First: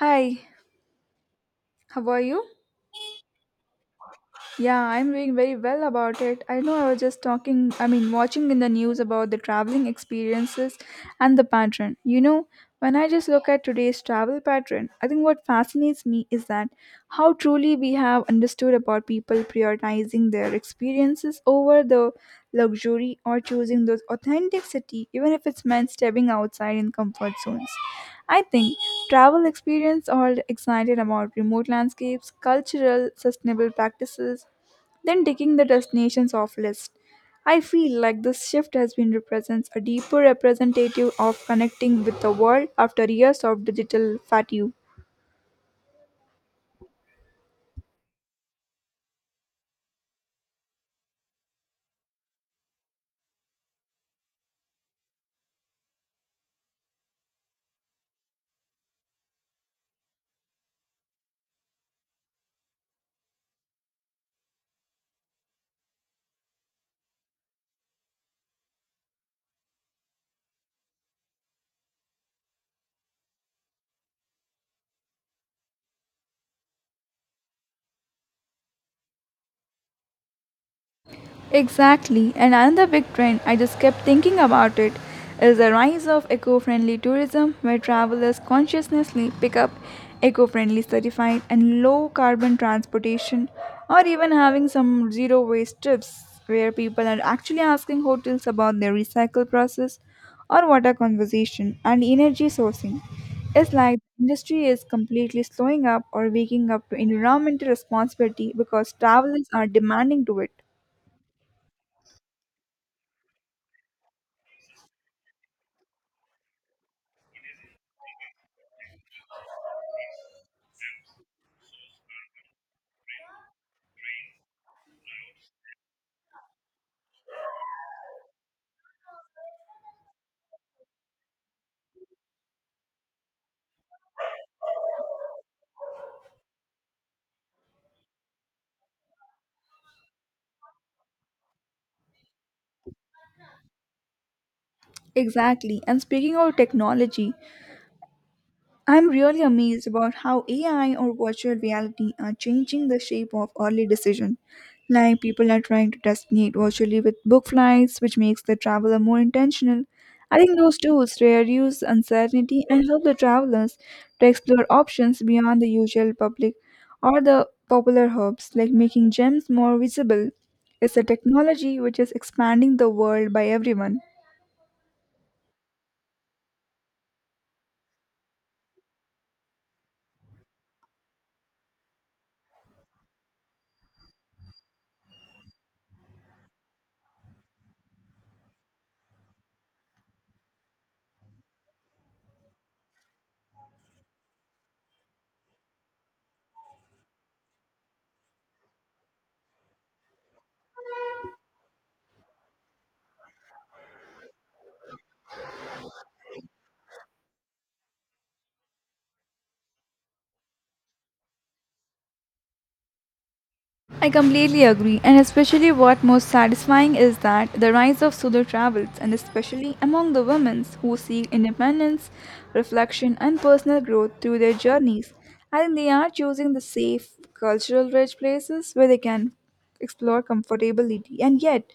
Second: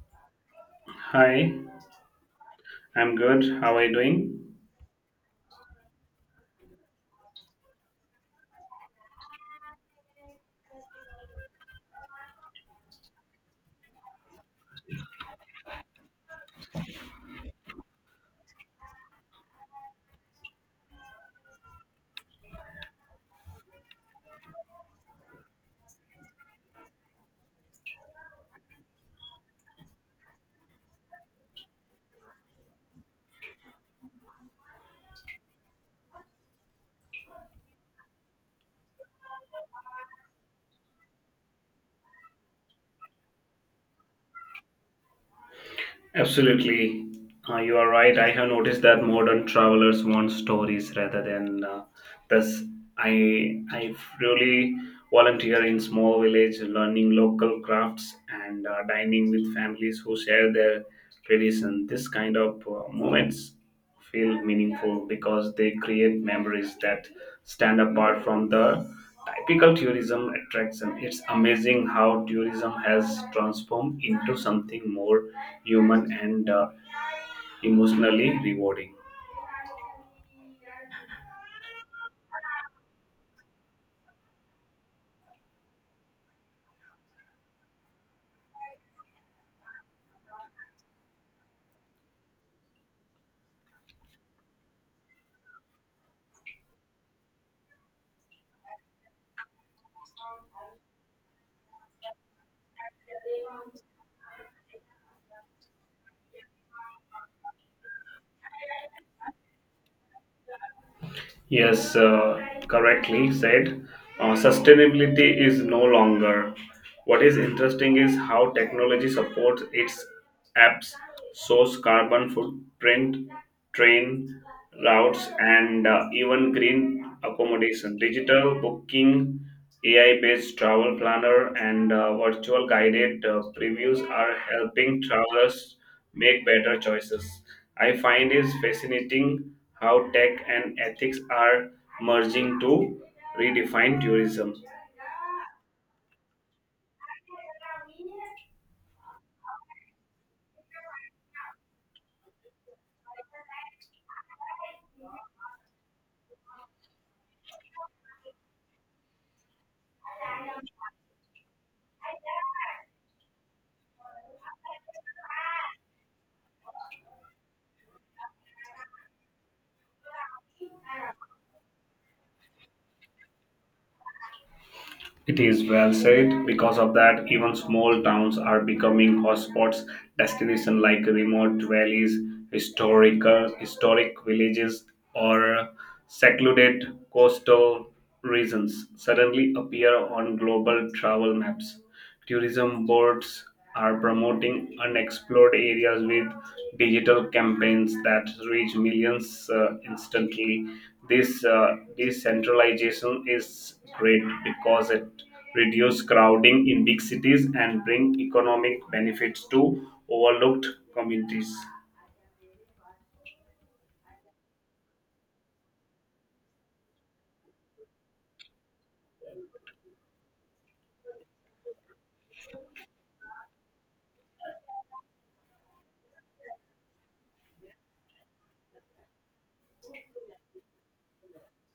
Hi, Hi, how are you? I'm good. How are you doing? Yeah, I'm doing very well about it. I know I was just talking, watching in the news about the traveling experiences and the pattern. When I just look at today's travel pattern, I think what fascinates me is that how truly we have understood about people prioritizing their experiences over the luxury or choosing those authenticity even if it's meant stepping outside in comfort zones. I think travel experience all excited about remote landscapes, cultural sustainable practices, then taking the destinations off list. I feel like this shift has been represents a deeper representative of connecting with the world after years of digital fatigue. Absolutely. You are right. I have noticed that modern travelers want stories rather than this. I really volunteer in small village, learning local crafts and dining with families who share their tradition. This kind of moments feel meaningful because they create memories that stand apart from the typical tourism attraction. It's amazing how tourism has transformed into something more human and emotionally rewarding. Exactly, and another big trend I just kept thinking about it is the rise of eco-friendly tourism where travelers consciously pick up eco-friendly certified and low carbon transportation, or even having some zero waste trips where people are actually asking hotels about their recycle process or water conservation and energy sourcing. It's like the industry is completely slowing up or waking up to environmental responsibility because travelers are demanding to it. Yes, correctly said. Sustainability is no longer. What is interesting is how technology supports its apps, source carbon footprint, train routes, and even green accommodation. Digital booking AI-based travel planner and virtual guided previews are helping travelers make better choices. I find it fascinating how tech and ethics are merging to redefine tourism. Exactly. And speaking of technology, I'm really amazed about how AI or virtual reality are changing the shape of early decision. Like people are trying to designate virtually with book flights, which makes the traveler more intentional. I think those tools reduce uncertainty and help the travelers to explore options beyond the usual public or the popular hubs, like making gems more visible. It's a technology which is expanding the world by everyone. It is well said. Because of that, even small towns are becoming hotspots, destinations like remote valleys, historic villages, or secluded coastal regions suddenly appear on global travel maps. Tourism boards are promoting unexplored areas with digital campaigns that reach millions instantly. This decentralization is great because it reduces crowding in big cities and bring economic benefits to overlooked communities. I completely agree, and especially what most satisfying is that the rise of solo travels, and especially among the women who seek independence, reflection, and personal growth through their journeys. I think they are choosing the safe, cultural rich places where they can explore comfortability and yet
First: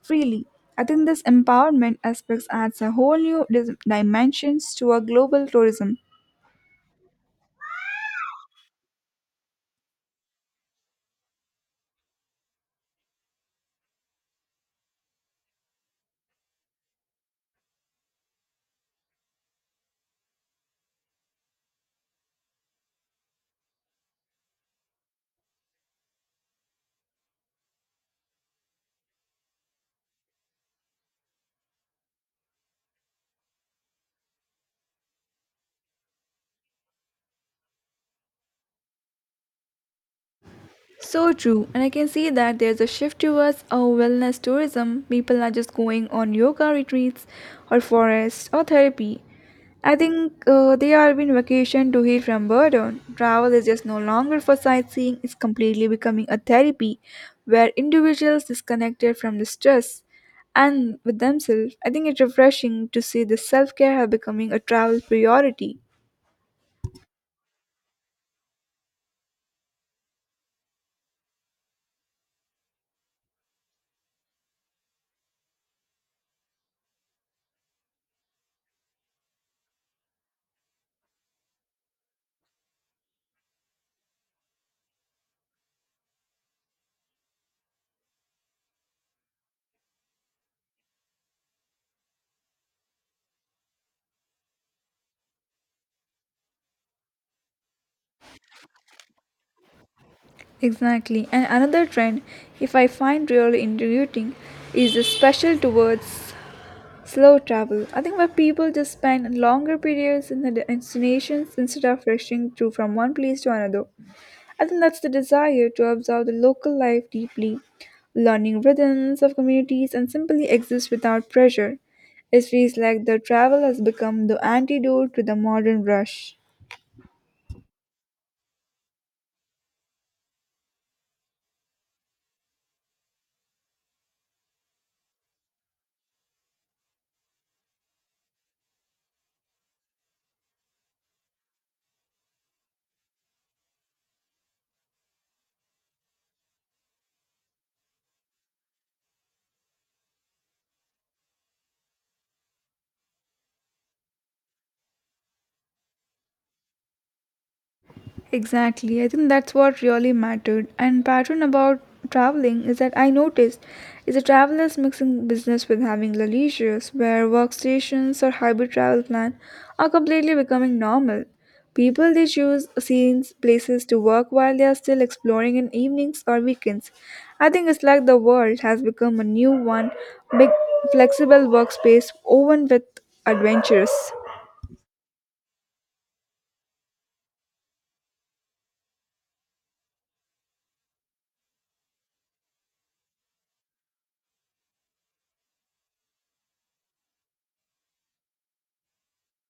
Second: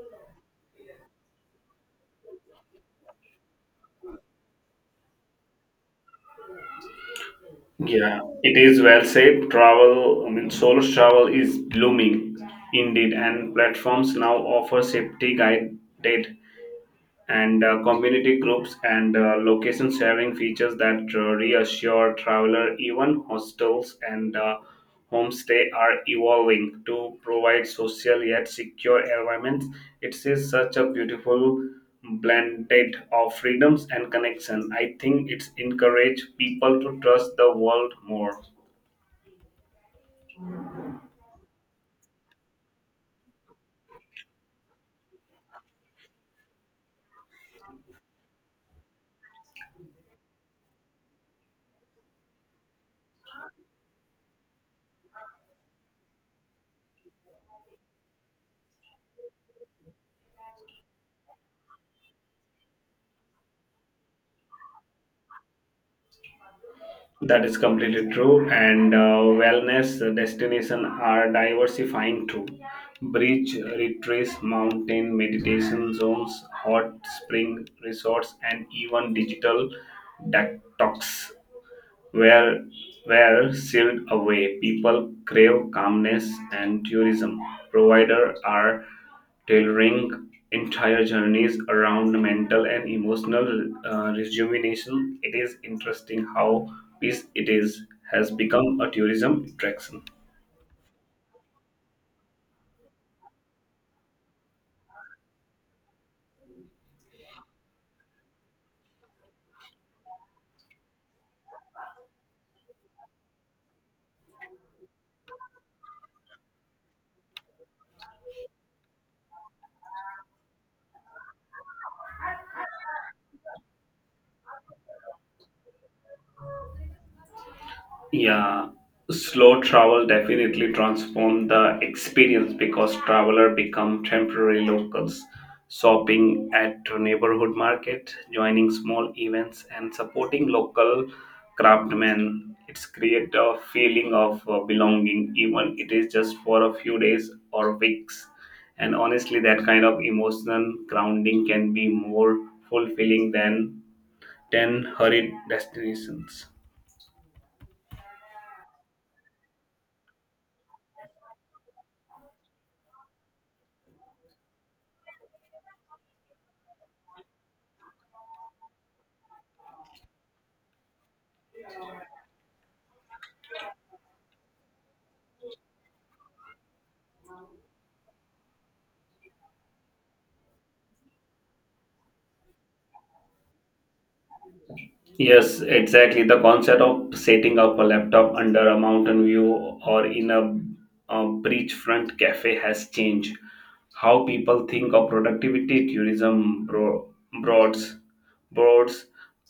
freely. I think this empowerment aspect adds a whole new dimensions to our global tourism. Yeah, it is well said. Travel, I mean, solo travel is blooming indeed, and platforms now offer safety guided and community groups and location sharing features that reassure traveler. Even hostels and homestay are evolving to provide social yet secure environments. It is such a beautiful blended of freedoms and connection. I think it's encourage people to trust the world more. So true, and I can see that there's a shift towards a wellness tourism. People are just going on yoga retreats or forest or therapy. I think they are being vacation to heal from burden. Travel is just no longer for sightseeing, it's completely becoming a therapy where individuals disconnected from the stress and with themselves. I think it's refreshing to see the self care becoming a travel priority. That is completely true, and wellness destination are diversifying too. Beach retreats, mountain meditation zones, hot spring resorts, and even digital detox where where sealed away people crave calmness and tourism providers are tailoring entire journeys around mental and emotional rejuvenation. It is interesting how peace it is has become a tourism attraction. Exactly. And another trend, if I find really intriguing, is the special towards slow travel. I think where people just spend longer periods in the destinations instead of rushing through from one place to another. I think that's the desire to observe the local life deeply, learning rhythms of communities, and simply exist without pressure. It feels like the travel has become the antidote to the modern rush. Yeah, slow travel definitely transformed the experience because traveler become temporary locals, shopping at neighborhood market, joining small events, and supporting local craftsmen. It's create a feeling of belonging, even it is just for a few days or weeks. And honestly, that kind of emotional grounding can be more fulfilling than ten hurried destinations. Exactly. I think that's what really mattered. And pattern about traveling is that I noticed is a travelers mixing business with having the leisures where workstations or hybrid travel plan are completely becoming normal. People they choose scenes, places to work while they are still exploring in evenings or weekends. I think it's like the world has become a new one, big flexible workspace woven with adventures. Yes, exactly. The concept of setting up a laptop under a mountain view or in a beachfront cafe has changed how people think of productivity. Tourism bro- broads boards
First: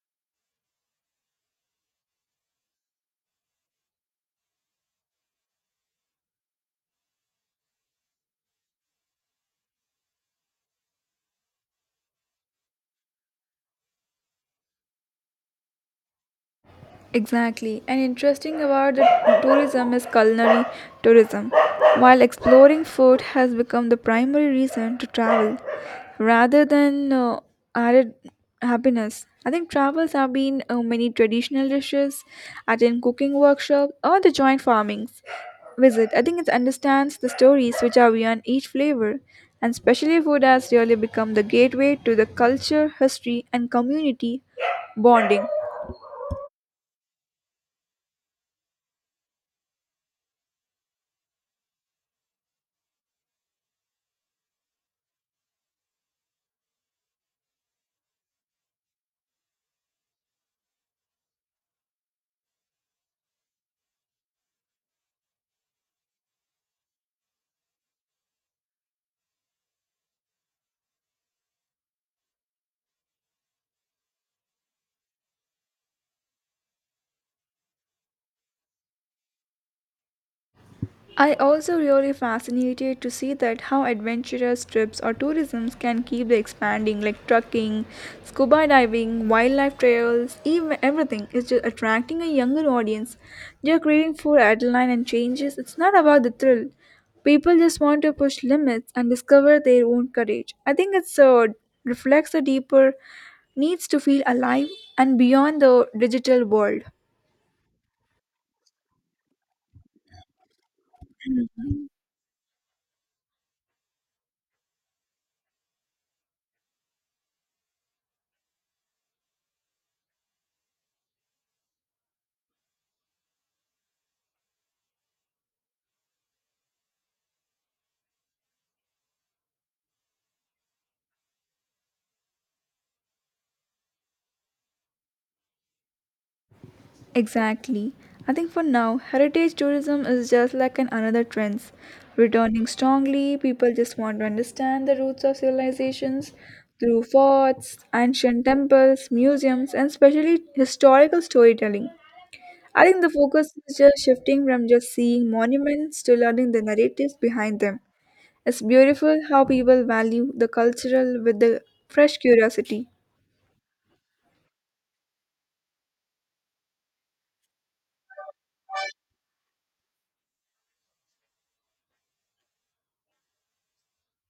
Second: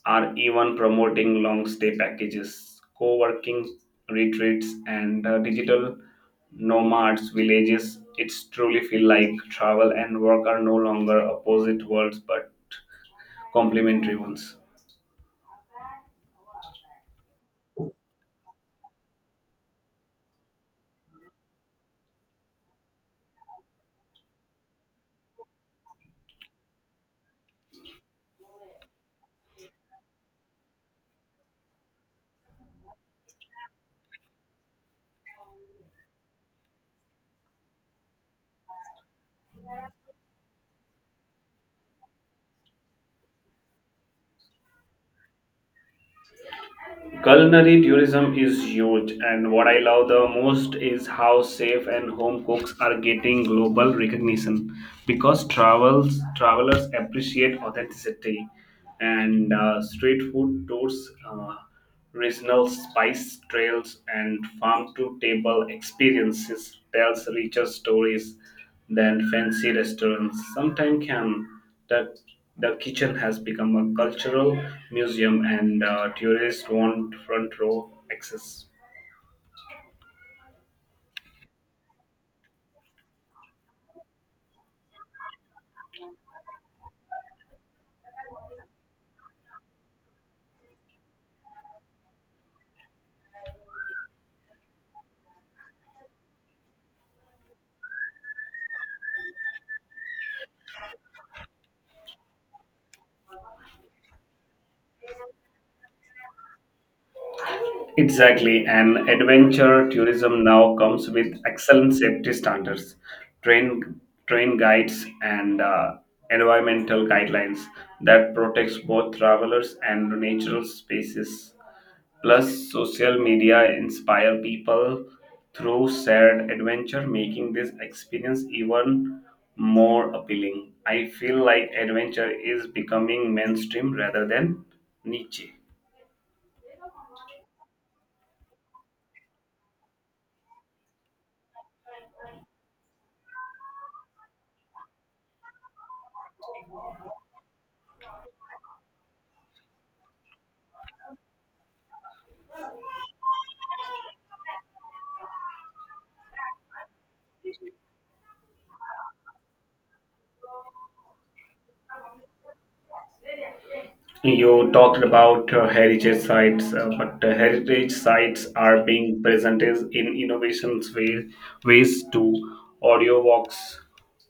are even promoting long stay packages, co-working retreats, and digital nomads villages. It's truly feel like travel and work are no longer opposite worlds but complementary ones. Exactly. And interesting about the tourism is culinary tourism. While exploring food has become the primary reason to travel rather than added happiness. I think travels have been many traditional dishes, attend cooking workshop or the joint farmings visit. I think it understands the stories which are beyond each flavor. And specially food has really become the gateway to the culture, history and community bonding. Culinary tourism is huge, and what I love the most is how safe and home cooks are getting global recognition because travels travelers appreciate authenticity, and street food tours, regional spice trails, and farm to table experiences tells richer stories than fancy restaurants sometimes can. The, the kitchen has become a cultural museum, and tourists want front row access. I also really fascinated to see that how adventurous trips or tourisms can keep the expanding like trucking, scuba diving, wildlife trails, even everything is just attracting a younger audience. They're craving for adrenaline and changes. It's not about the thrill. People just want to push limits and discover their own courage. I think it's reflects the deeper needs to feel alive and beyond the digital world. Exactly, and adventure tourism now comes with excellent safety standards, train train guides, and environmental guidelines that protects both travelers and natural spaces. Plus, social media inspire people through shared adventure, making this experience even more appealing. I feel like adventure is becoming mainstream rather than niche. Exactly. I think for now, heritage tourism is just like an another trends, returning strongly. People just want to understand the roots of civilizations through forts, ancient temples, museums, and especially historical storytelling. I think the focus is just shifting from just seeing monuments to learning the narratives behind them. It's beautiful how people value the cultural with the fresh curiosity. You talked about heritage sites, but heritage sites are being presented in ways to audio walks,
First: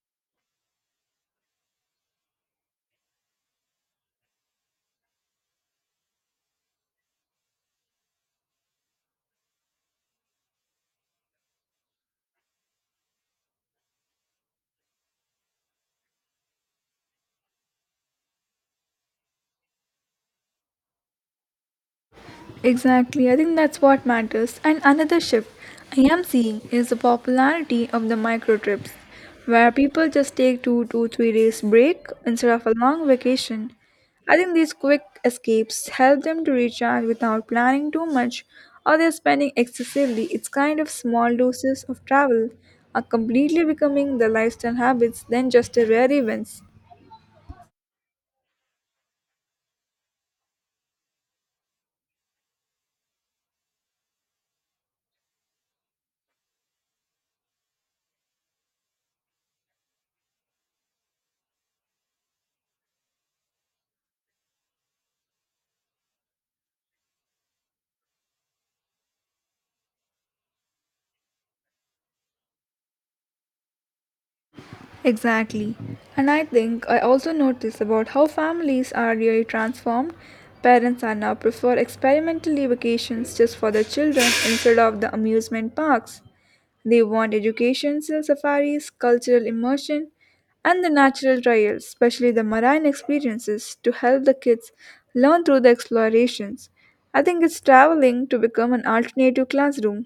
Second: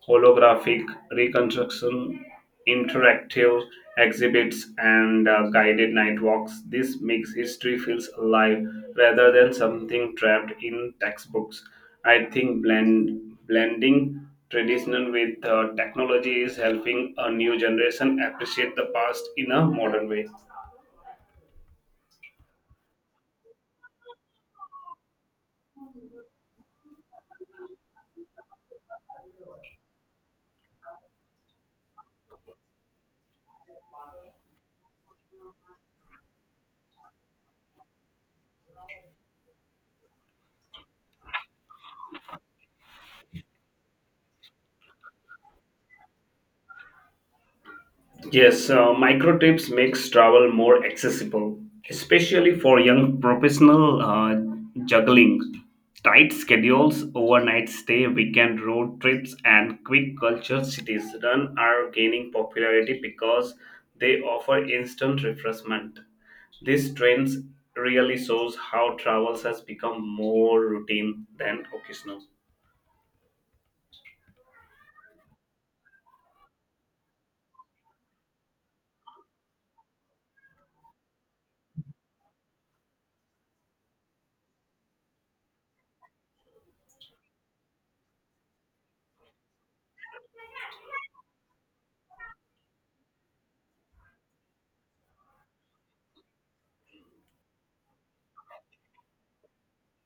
holographic reconstruction, interactive exhibits, and guided night walks. This makes history feels alive rather than something trapped in textbooks. I think blending traditional with technology is helping a new generation appreciate the past in a modern way. Exactly, I think that's what matters. And another shift I am seeing is the popularity of the micro trips, where people just take 2 to 3 days break instead of a long vacation. I think these quick escapes help them to recharge without planning too much or they're spending excessively. It's kind of small doses of travel are completely becoming the lifestyle habits than just the rare events. Yes, micro trips makes travel more accessible, especially for young professional juggling tight schedules, overnight stay, weekend road trips, and quick culture cities. Run are gaining popularity because they offer instant refreshment. This trend really shows how travels has become more routine than occasional. Exactly. And I think I also notice about how families are really transformed. Parents are now prefer experimentally vacations just for their children instead of the amusement parks. They want education, safaris, cultural immersion, and the natural trials, especially the marine experiences, to help the kids learn through the explorations. I think it's traveling to become an alternative classroom.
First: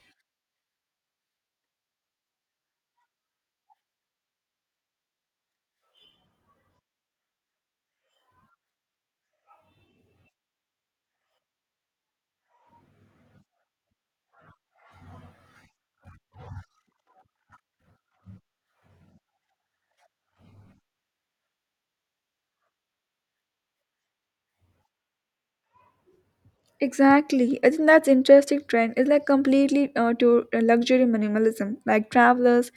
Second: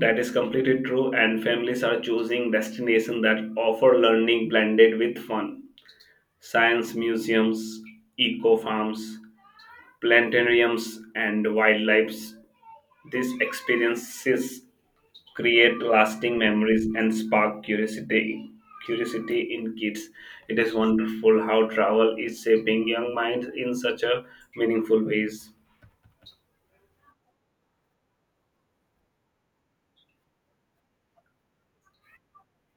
That is completely true, and families are choosing destinations that offer learning blended with fun. Science museums, eco farms, planetariums, and wildlife. These experiences create lasting memories and spark curiosity in kids. It is wonderful how travel is shaping young minds in such a meaningful ways. Exactly. I think that's interesting trend. It's like completely to luxury minimalism. Like travelers,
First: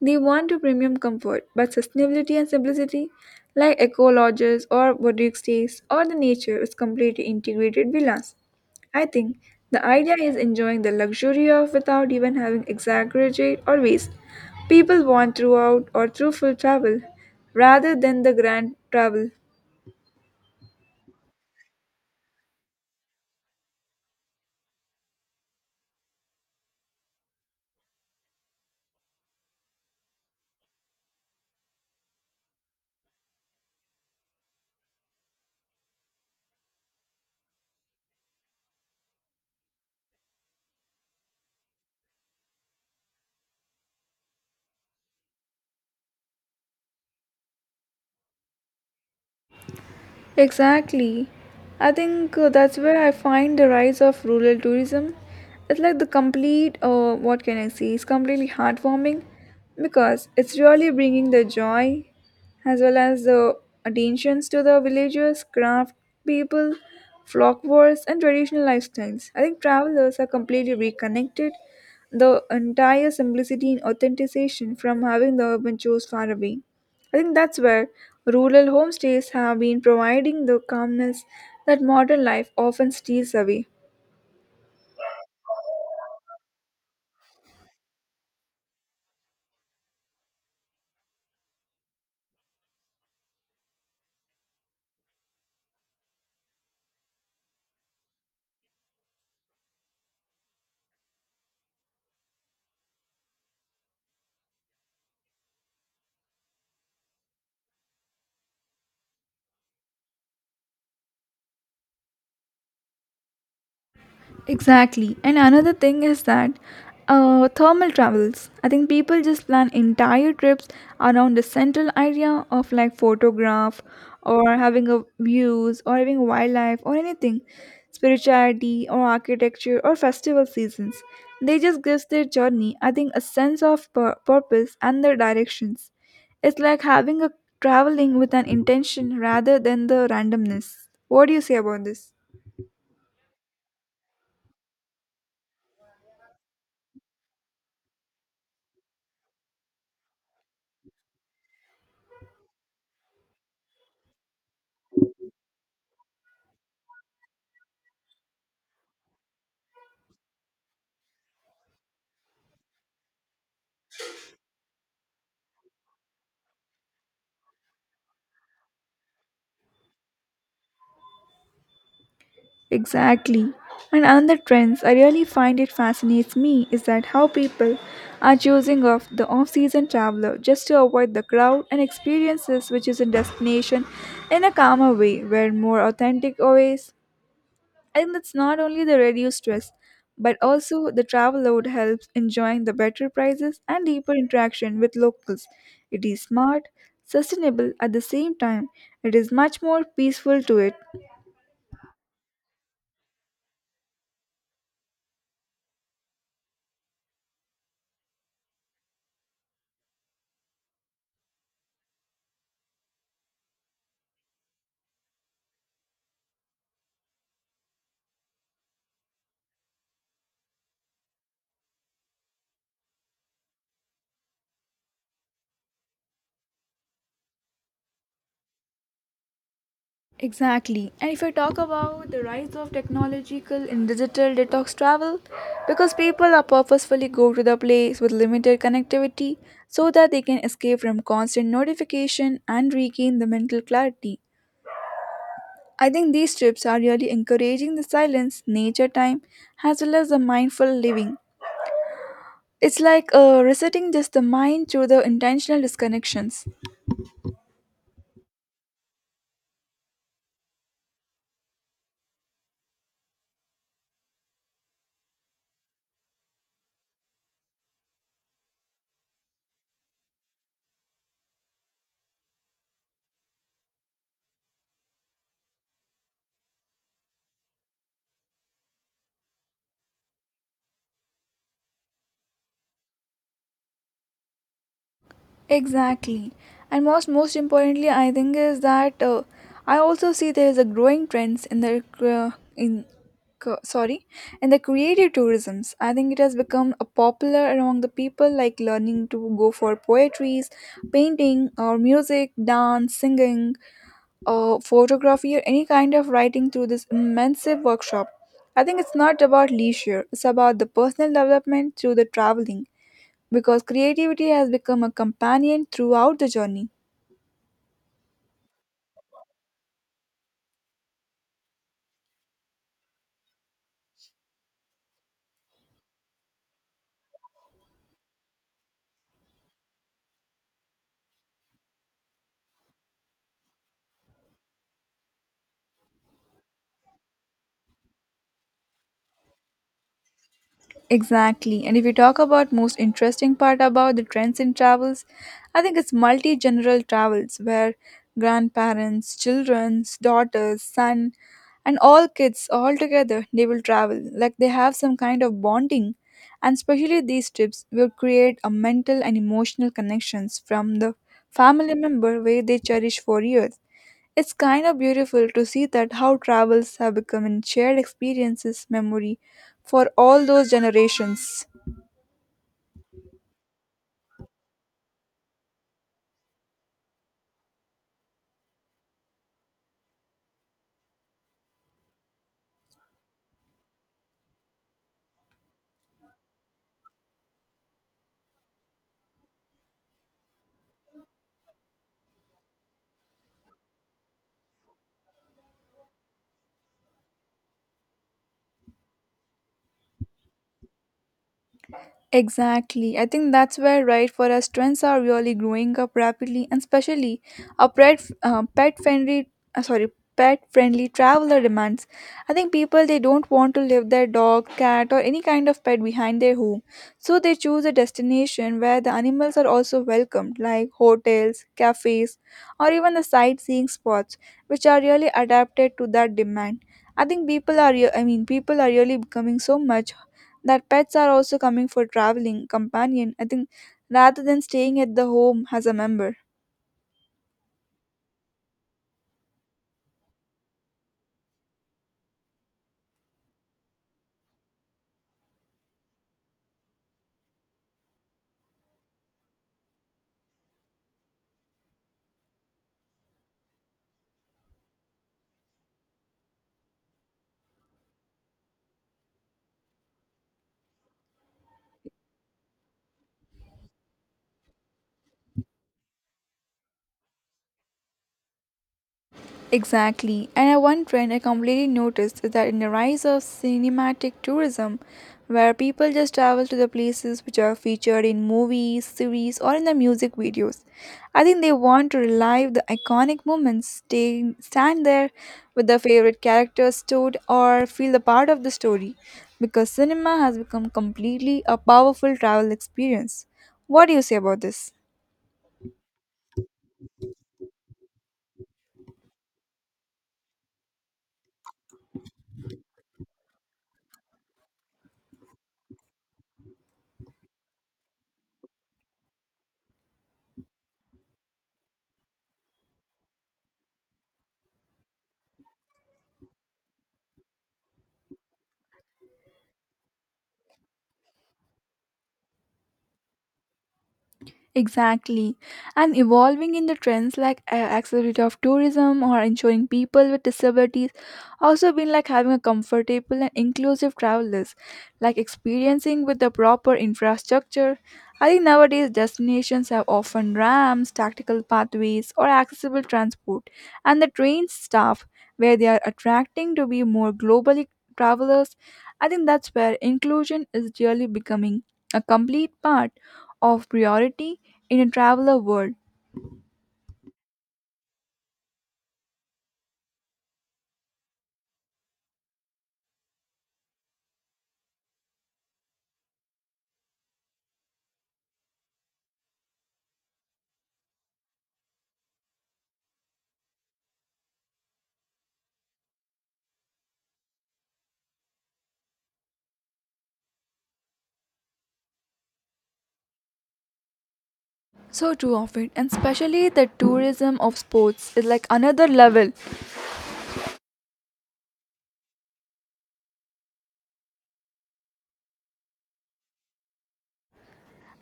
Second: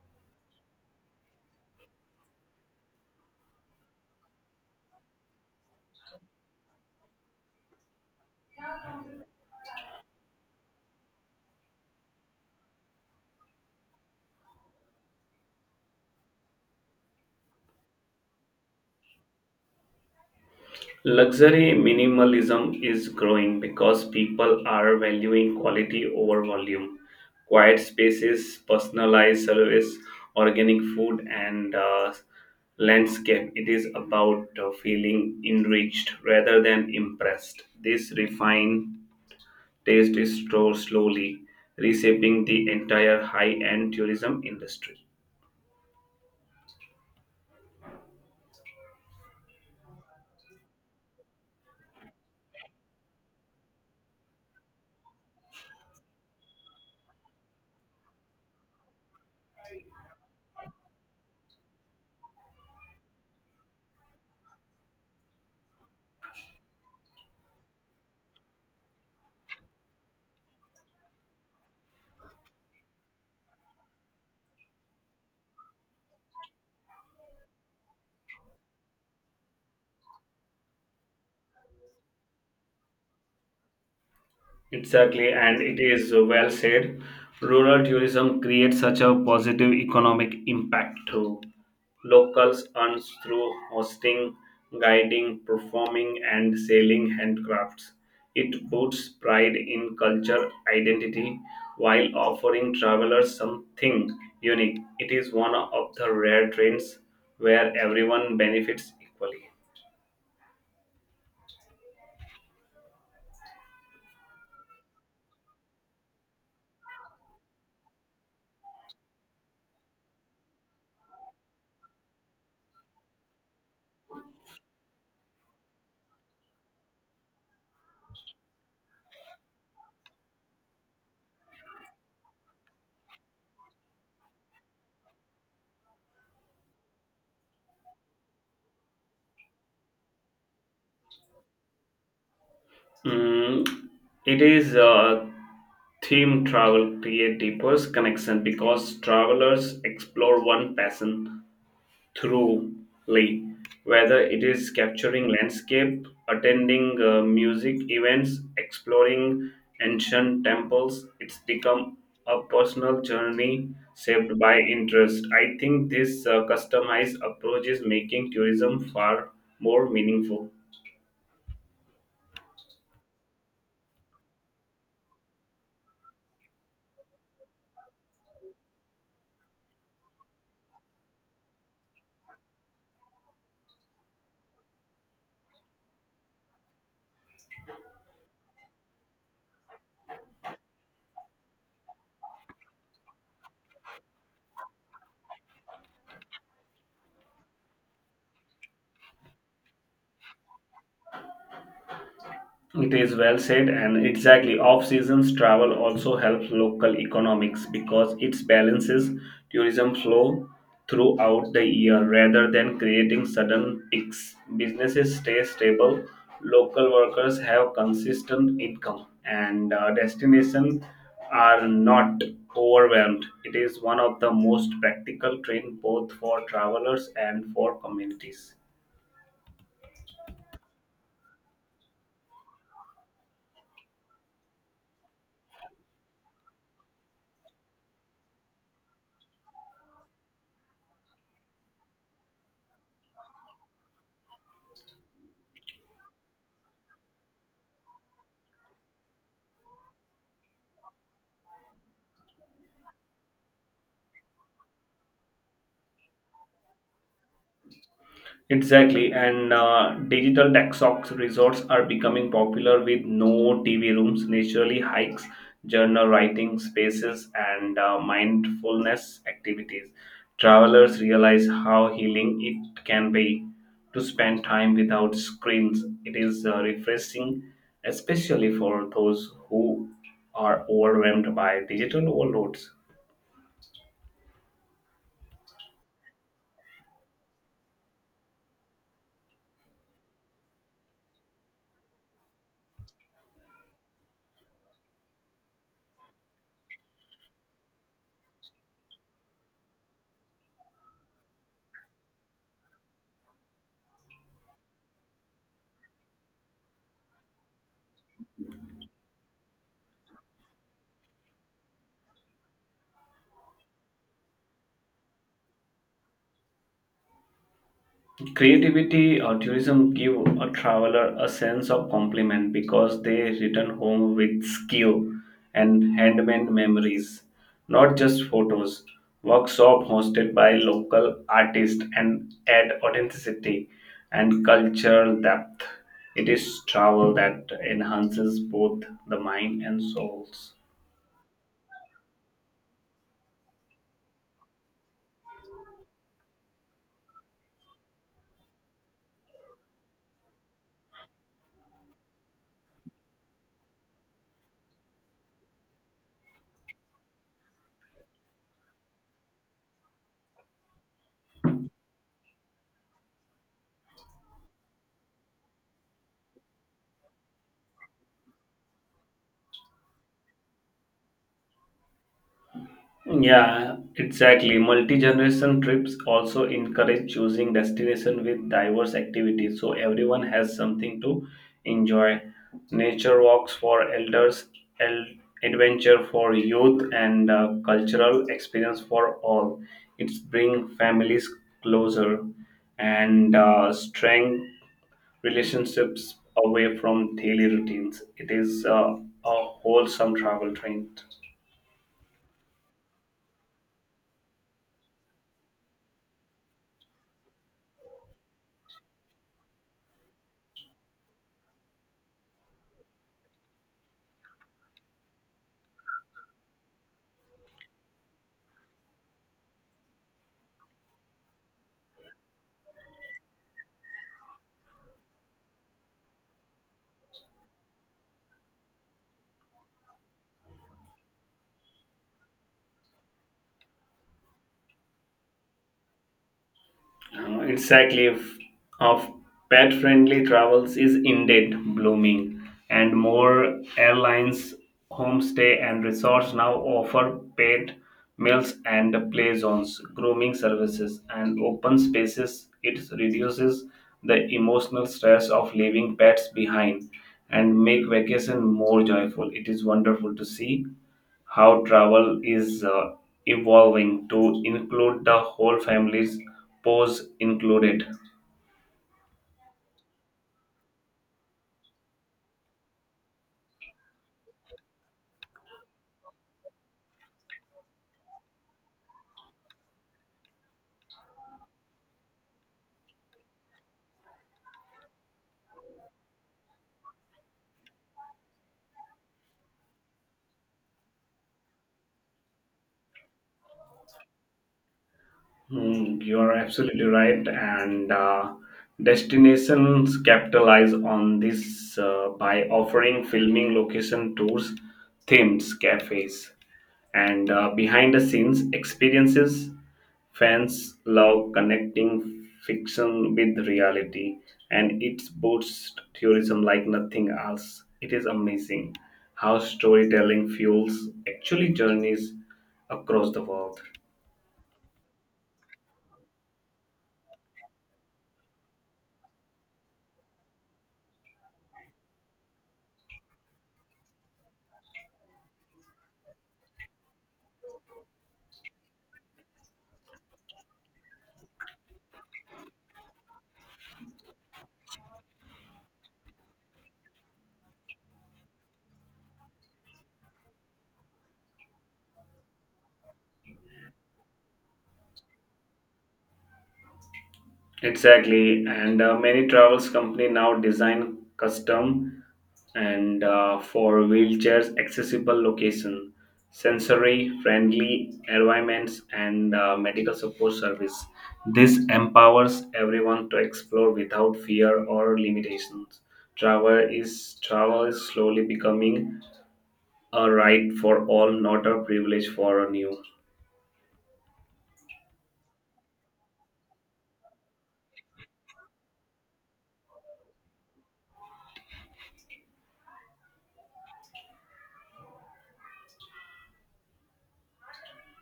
they want to premium comfort, but sustainability and simplicity, like eco lodges or boutique stays or the nature, is completely integrated villas. I think the idea is enjoying the luxury of without even having exaggerate or waste. People want throughout or through full travel rather than the grand travel. Luxury minimalism is growing because people are valuing quality over volume. Quiet spaces, personalized service, organic food, and landscape. It is about feeling enriched rather than impressed. This refined taste is so slowly reshaping the entire high end tourism industry. Exactly. I think that's where I find the rise of rural tourism. It's like the what can I say, it's completely heartwarming because it's really bringing the joy as well as the attentions to the villagers, craft people, flock wars, and traditional lifestyles. I think travelers are completely reconnected the entire simplicity and authentication from having the urban chores far away. I think that's where rural homestays have been providing the calmness that modern life often steals away. Exactly, and it is well said. Rural tourism creates such a positive economic impact too. Locals earn through hosting, guiding, performing, and selling handcrafts. It puts pride in culture identity while offering travelers something unique. It is one of the rare trends where everyone benefits equally. Exactly. And another thing is that thermal travels. I think people just plan entire trips around the central idea of like photograph or having a views or having wildlife or anything, spirituality or architecture or festival seasons. They just gives their journey, I think, a sense of purpose and their directions. It's like having a traveling with an intention rather than the randomness. What do you say about this? Mm, it is theme travel create deeper connection because travelers explore one passion thoroughly, whether it is capturing landscape, attending music events, exploring ancient temples. It's become a personal journey shaped by interest. I think this customized approach is making tourism far more meaningful. Exactly. And another trends I really find it fascinates me is that how people are choosing off-season traveler just to avoid the crowd and experiences which is a destination in a calmer way where more authentic ways. And that's not only the reduced stress, but also the travel load helps enjoying the better prices and deeper interaction with locals. It is smart, sustainable at the same time. It is much more peaceful to it. It is well said, and exactly. Off seasons travel also helps local economics because it balances tourism flow throughout the year rather than creating sudden peaks. Businesses stay stable, local workers have consistent income, and destinations are not overwhelmed. It is one of the most practical train both for travelers and for communities. Exactly. And if I talk about the rise of technological and digital detox travel, because people are purposefully go to the place with limited connectivity so that they can escape from constant notification and regain the mental clarity. I think these trips are really encouraging the silence, nature time, as well as the mindful living. It's like resetting just the mind through the intentional disconnections. Exactly, and digital detox resorts are becoming popular with no TV rooms, naturally hikes, journal writing spaces, and mindfulness activities. Travelers realize how healing it can be to spend time without screens. It is refreshing, especially for those who are overwhelmed by digital overloads. Exactly. And most importantly, I think is that I also see there is a growing trends in the cre- in co- sorry in the creative tourisms. I think it has become a popular among the people like learning to go for poetries, painting or music, dance, singing, or photography or any kind of writing through this immense workshop. I think it's not about leisure; it's about the personal development through the traveling because creativity has become a companion throughout the journey. Creativity or tourism give a traveler a sense of compliment because they return home with skill and handmade memories, not just photos. Workshop hosted by local artists and add authenticity and cultural depth. It is travel that enhances both the mind and souls. Exactly. And if you talk about most interesting part about the trends in travels, I think it's multi-general travels where grandparents, children's, daughters, son, and all kids all together they will travel. Like they have some kind of bonding. And especially these trips will create a mental and emotional connections from the family member where they cherish for years. It's kind of beautiful to see that how travels have become in shared experiences memory for all those generations. Yeah, exactly. Multi-generation trips also encourage choosing destination with diverse activities so everyone has something to enjoy. Nature walks for elders, el- adventure for youth, and cultural experience for all. It's bring families closer and strength relationships away from daily routines. It is a wholesome travel trend. Exactly. I think that's where right for us trends are really growing up rapidly, and especially our pet pet friendly sorry pet friendly traveler demands. I think people they don't want to leave their dog, cat, or any kind of pet behind their home, so they choose a destination where the animals are also welcomed, like hotels, cafes, or even the sightseeing spots, which are really adapted to that demand. I think people are, re- I mean, people are really becoming so much that pets are also coming for traveling companion, I think, rather than staying at the home as a member. Exactly f- of pet friendly travels is indeed blooming, and more airlines, homestay and resorts now offer pet meals and play zones, grooming services and open spaces. It reduces the emotional stress of leaving pets behind and make vacation more joyful. It is wonderful to see how travel is evolving to include the whole families, pose included. Exactly. And One trend I completely noticed is that in the rise of cinematic tourism, where people just travel to the places which are featured in movies, series, or in the music videos. I think they want to relive the iconic moments, stay, stand there with their favorite characters stood, or feel the part of the story, because cinema has become completely a powerful travel experience. What do you say about this? Mm, you are absolutely right, and destinations capitalize on this by offering filming location tours, themes, cafes, and behind the scenes experiences. Fans love connecting fiction with reality, and it boosts tourism like nothing else. It is amazing how storytelling fuels actually journeys across the world. Exactly. And evolving in the trends like accessibility of tourism or ensuring people with disabilities also been like having a comfortable and inclusive travel list, like experiencing with the proper infrastructure. I think nowadays destinations have often ramps, tactical pathways, or accessible transport, and the train staff where they are attracting to be more globally travelers. I think that's where inclusion is really becoming a complete part of priority in a traveler world. Exactly, and many travels company now design custom and for wheelchairs accessible location, sensory friendly environments, and medical support service. This empowers everyone to explore without fear or limitations. Travel is slowly becoming a right for all, not a privilege for a new. So too of it, and especially the tourism of sports is like another level,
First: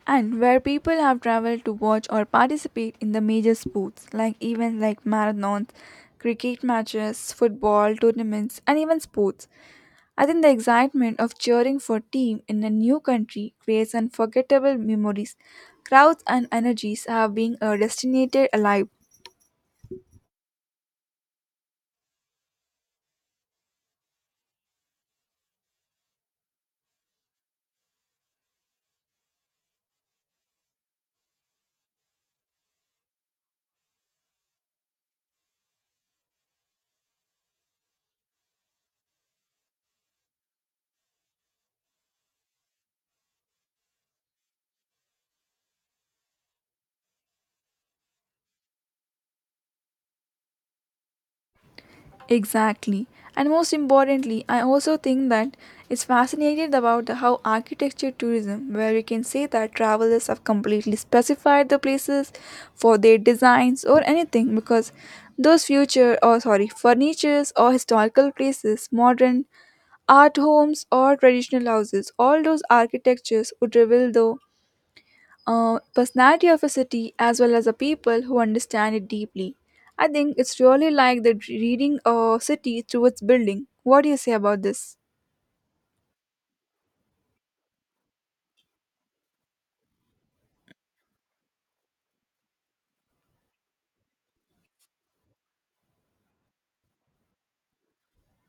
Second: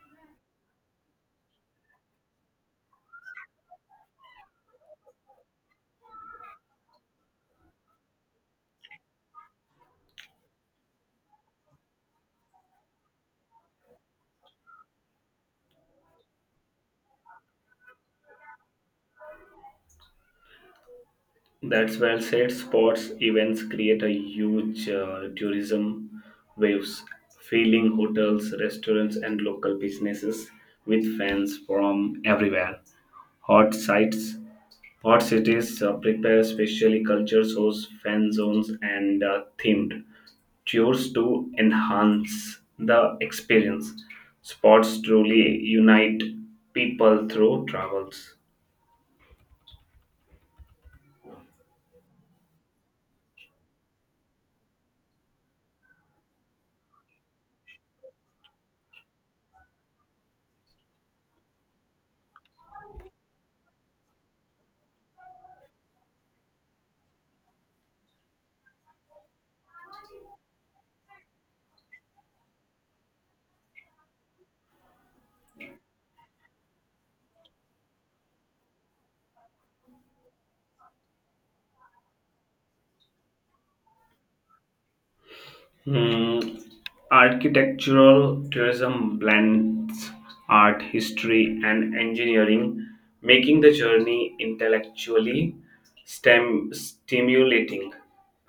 and where people have traveled to watch or participate in the major sports, like events like marathons, cricket matches, football tournaments, and even sports. I think the excitement of cheering for team in a new country creates unforgettable memories. Crowds and energies have been destinated alive. That's well said. Sports events create a huge tourism waves, filling hotels, restaurants, and local businesses with fans from everywhere. Hot sites, Hot cities prepare specially culture shows, fan zones, and themed tours to enhance the experience. Sports truly unite people through travels. Exactly. And most importantly, I also think that it's fascinating about the how architecture tourism, where we can say that travelers have completely specified the places for their designs or anything because those future or sorry, furnitures or historical places, modern art homes or traditional houses. All those architectures would reveal the personality of a city as well as the people who understand it deeply. I think it's really like the reading a city through its building. What do you say about this? Hmm. Architectural tourism blends art, history, and engineering, making the journey intellectually stimulating.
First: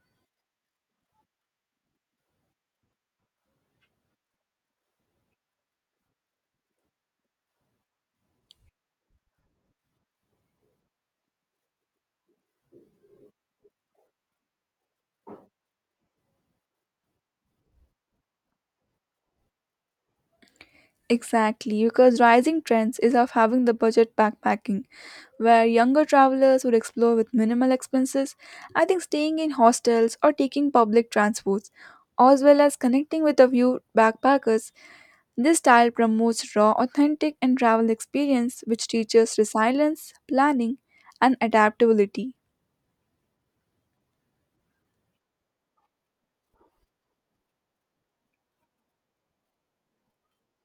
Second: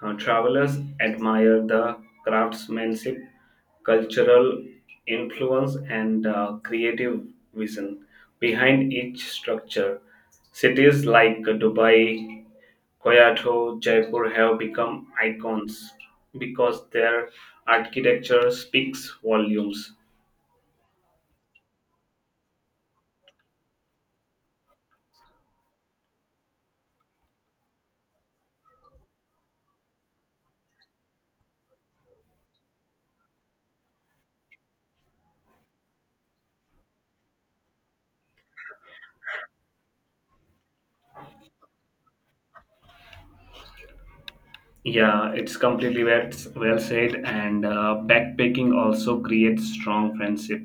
Travelers admire the craftsmanship, cultural influence, and creative vision behind each structure. Cities like Dubai, Koyat, Jaipur have become icons because their architecture speaks volumes. Exactly, because rising trends is of having the budget backpacking, where younger travelers would explore with minimal expenses. I think staying in hostels or taking public transports, as well as connecting with a few backpackers. This style promotes raw, authentic, and travel experience, which teaches resilience, planning, and adaptability. Yeah, it's well said. And backpacking also creates strong friendship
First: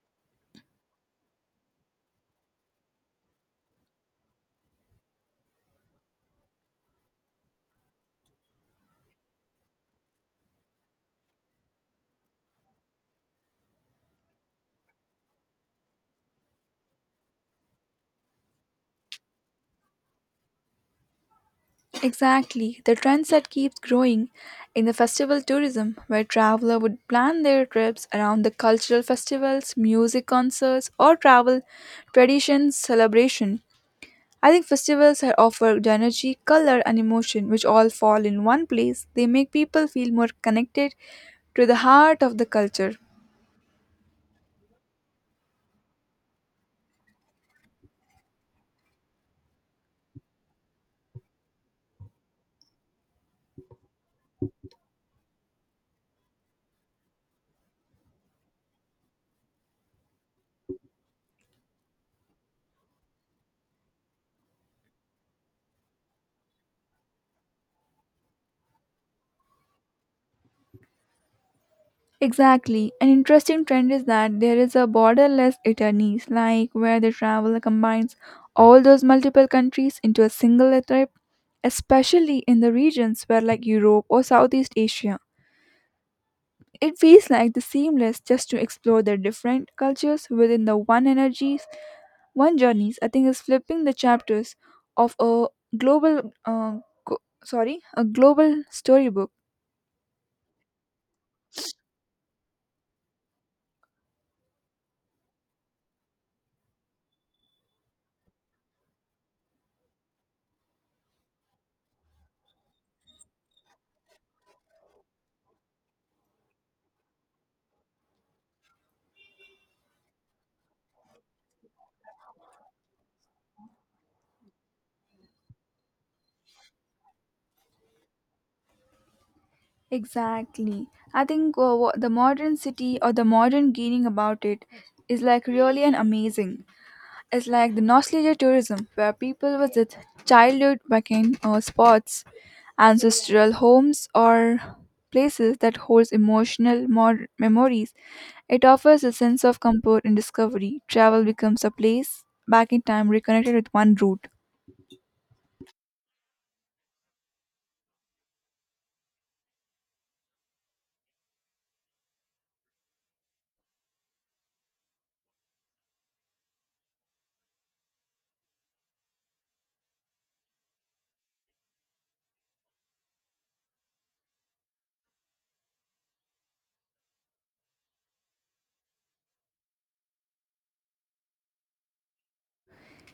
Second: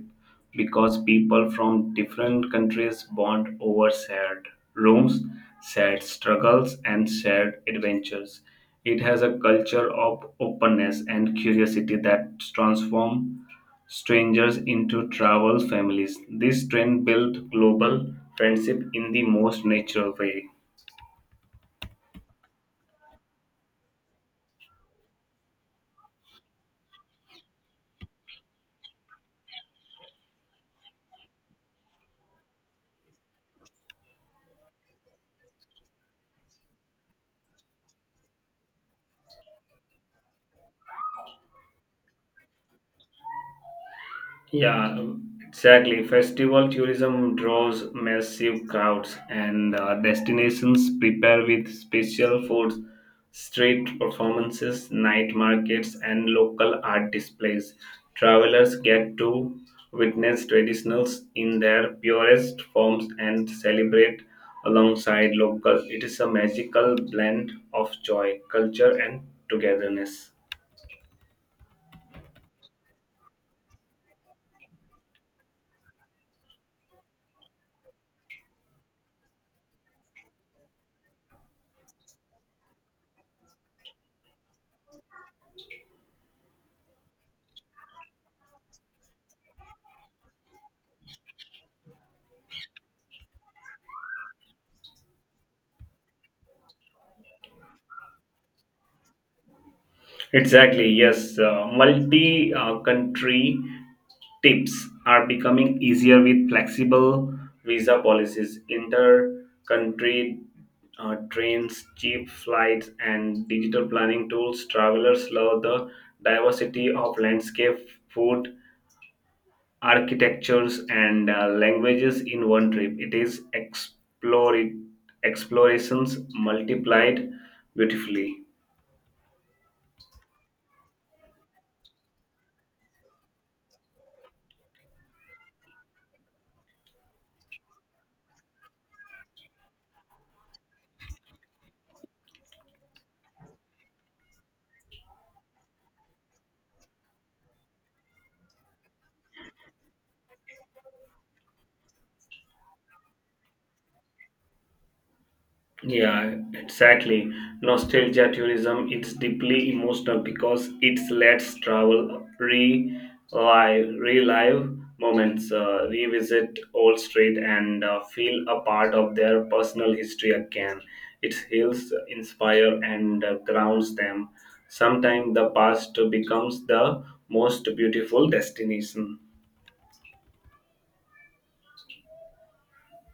because people from different countries bond over shared rooms, shared struggles, and shared adventures. It has a culture of openness and curiosity that transform strangers into travel families. This trend built global friendship in the most natural way. Exactly, the trendset keeps growing in the festival tourism, where traveler would plan their trips around the cultural festivals, music concerts, or travel traditions celebration. I think festivals are offered energy, color, and emotion, which all fall in one place. They make people feel more connected to the heart of the culture. Yeah, exactly. Festival tourism draws massive crowds, and destinations prepare with special foods, street performances, night markets, and local art displays. Travelers get to witness traditionals in their purest forms and celebrate alongside local. It is a magical blend of joy, culture, and togetherness. Exactly. An interesting trend is that there is a borderless Italy's, like where the travel combines all those multiple countries into a single trip, especially in the regions where like Europe or Southeast Asia. It feels like the seamless just to explore the different cultures within the one energies, one journeys. I think is flipping the chapters of a global, go- a global storybook. Exactly, yes. Multi country tips are becoming easier with flexible visa policies, inter country trains, cheap flights, and digital planning tools. Travelers love the diversity of landscape, food, architectures, and languages in one trip. It is explorations multiplied beautifully. Exactly. I think the modern city or the modern gaining about it is like really an amazing. It's like the nostalgia tourism where people visit childhood vacation spots, ancestral homes, or places that holds emotional memories. It offers a sense of comfort and discovery. Travel becomes a place back in time reconnected with one root. Yeah, exactly. Nostalgia tourism it's deeply emotional because it lets travel relive moments, revisit old street, and feel a part of their personal history again. It heals, inspire, and grounds them. Sometimes the past becomes the most beautiful destination.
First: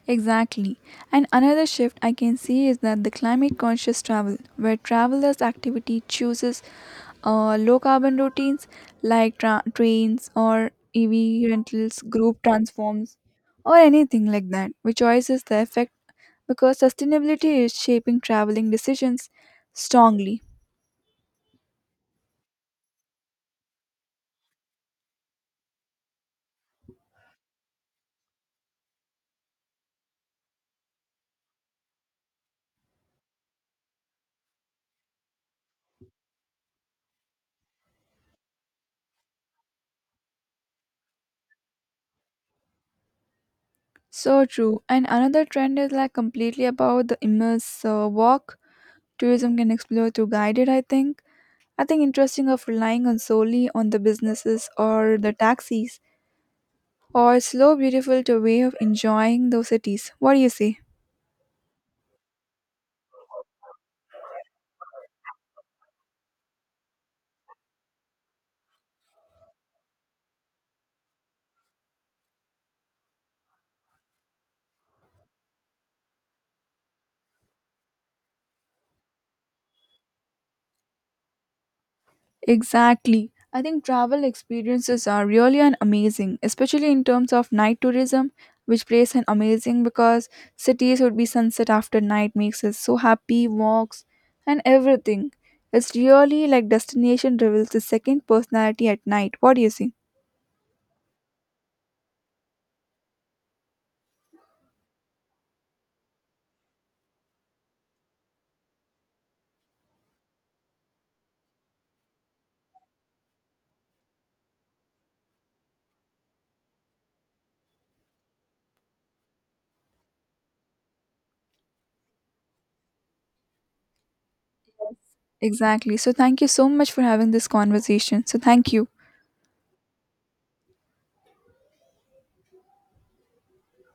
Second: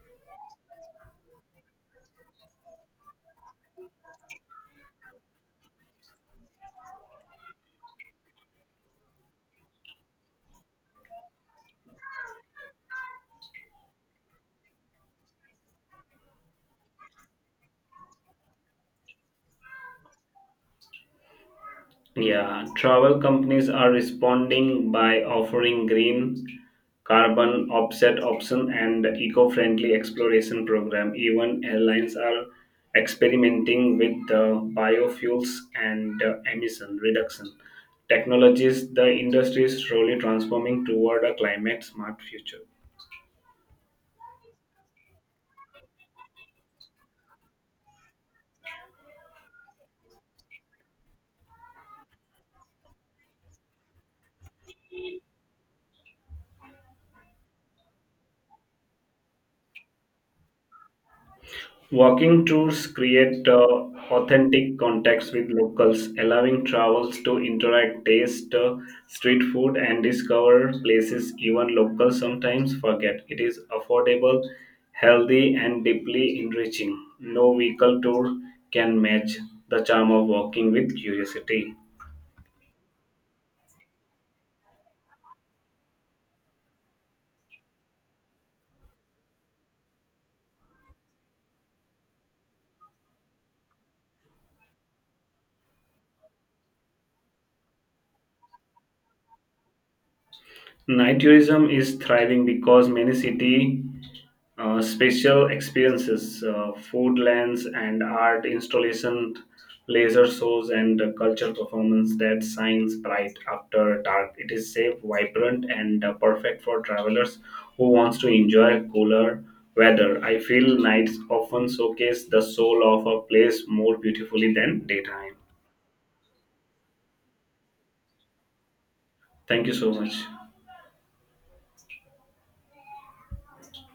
Exactly. And another shift I can see is that the climate conscious travel, where travelers' activity chooses low carbon routines like trains or EV rentals, group transforms, or anything like that, which choices the effect because sustainability is shaping traveling decisions strongly. Yeah, travel companies are responding by offering green carbon offset option and eco-friendly exploration program. Even airlines are experimenting with the biofuels and emission reduction technologies. The industry is slowly transforming toward a climate smart future. So true. And another trend is like completely about the immersive walk tourism can explore through guided, I think interesting of relying on solely on the businesses or the taxis or slow beautiful to way of enjoying those cities. What do you say? Walking tours create authentic contacts with locals, allowing travelers to interact, taste street food, and discover places even locals sometimes forget. It is affordable, healthy, and deeply enriching. No vehicle tour can match the charm of walking with curiosity. Exactly. I think travel experiences are really an amazing, especially in terms of night tourism, which plays an amazing because cities would be sunset after night makes us so happy, walks and everything. It's really like destination reveals the second personality at night. What do you see? Night tourism is thriving because many city special experiences, food lands and art installation, laser shows and cultural performance that shines bright after dark. It is safe, vibrant and perfect for travelers who wants to enjoy cooler weather. I feel nights often showcase the soul of a place more beautifully than daytime. Exactly. So thank you so much for having this conversation. So thank you. Thank you so much.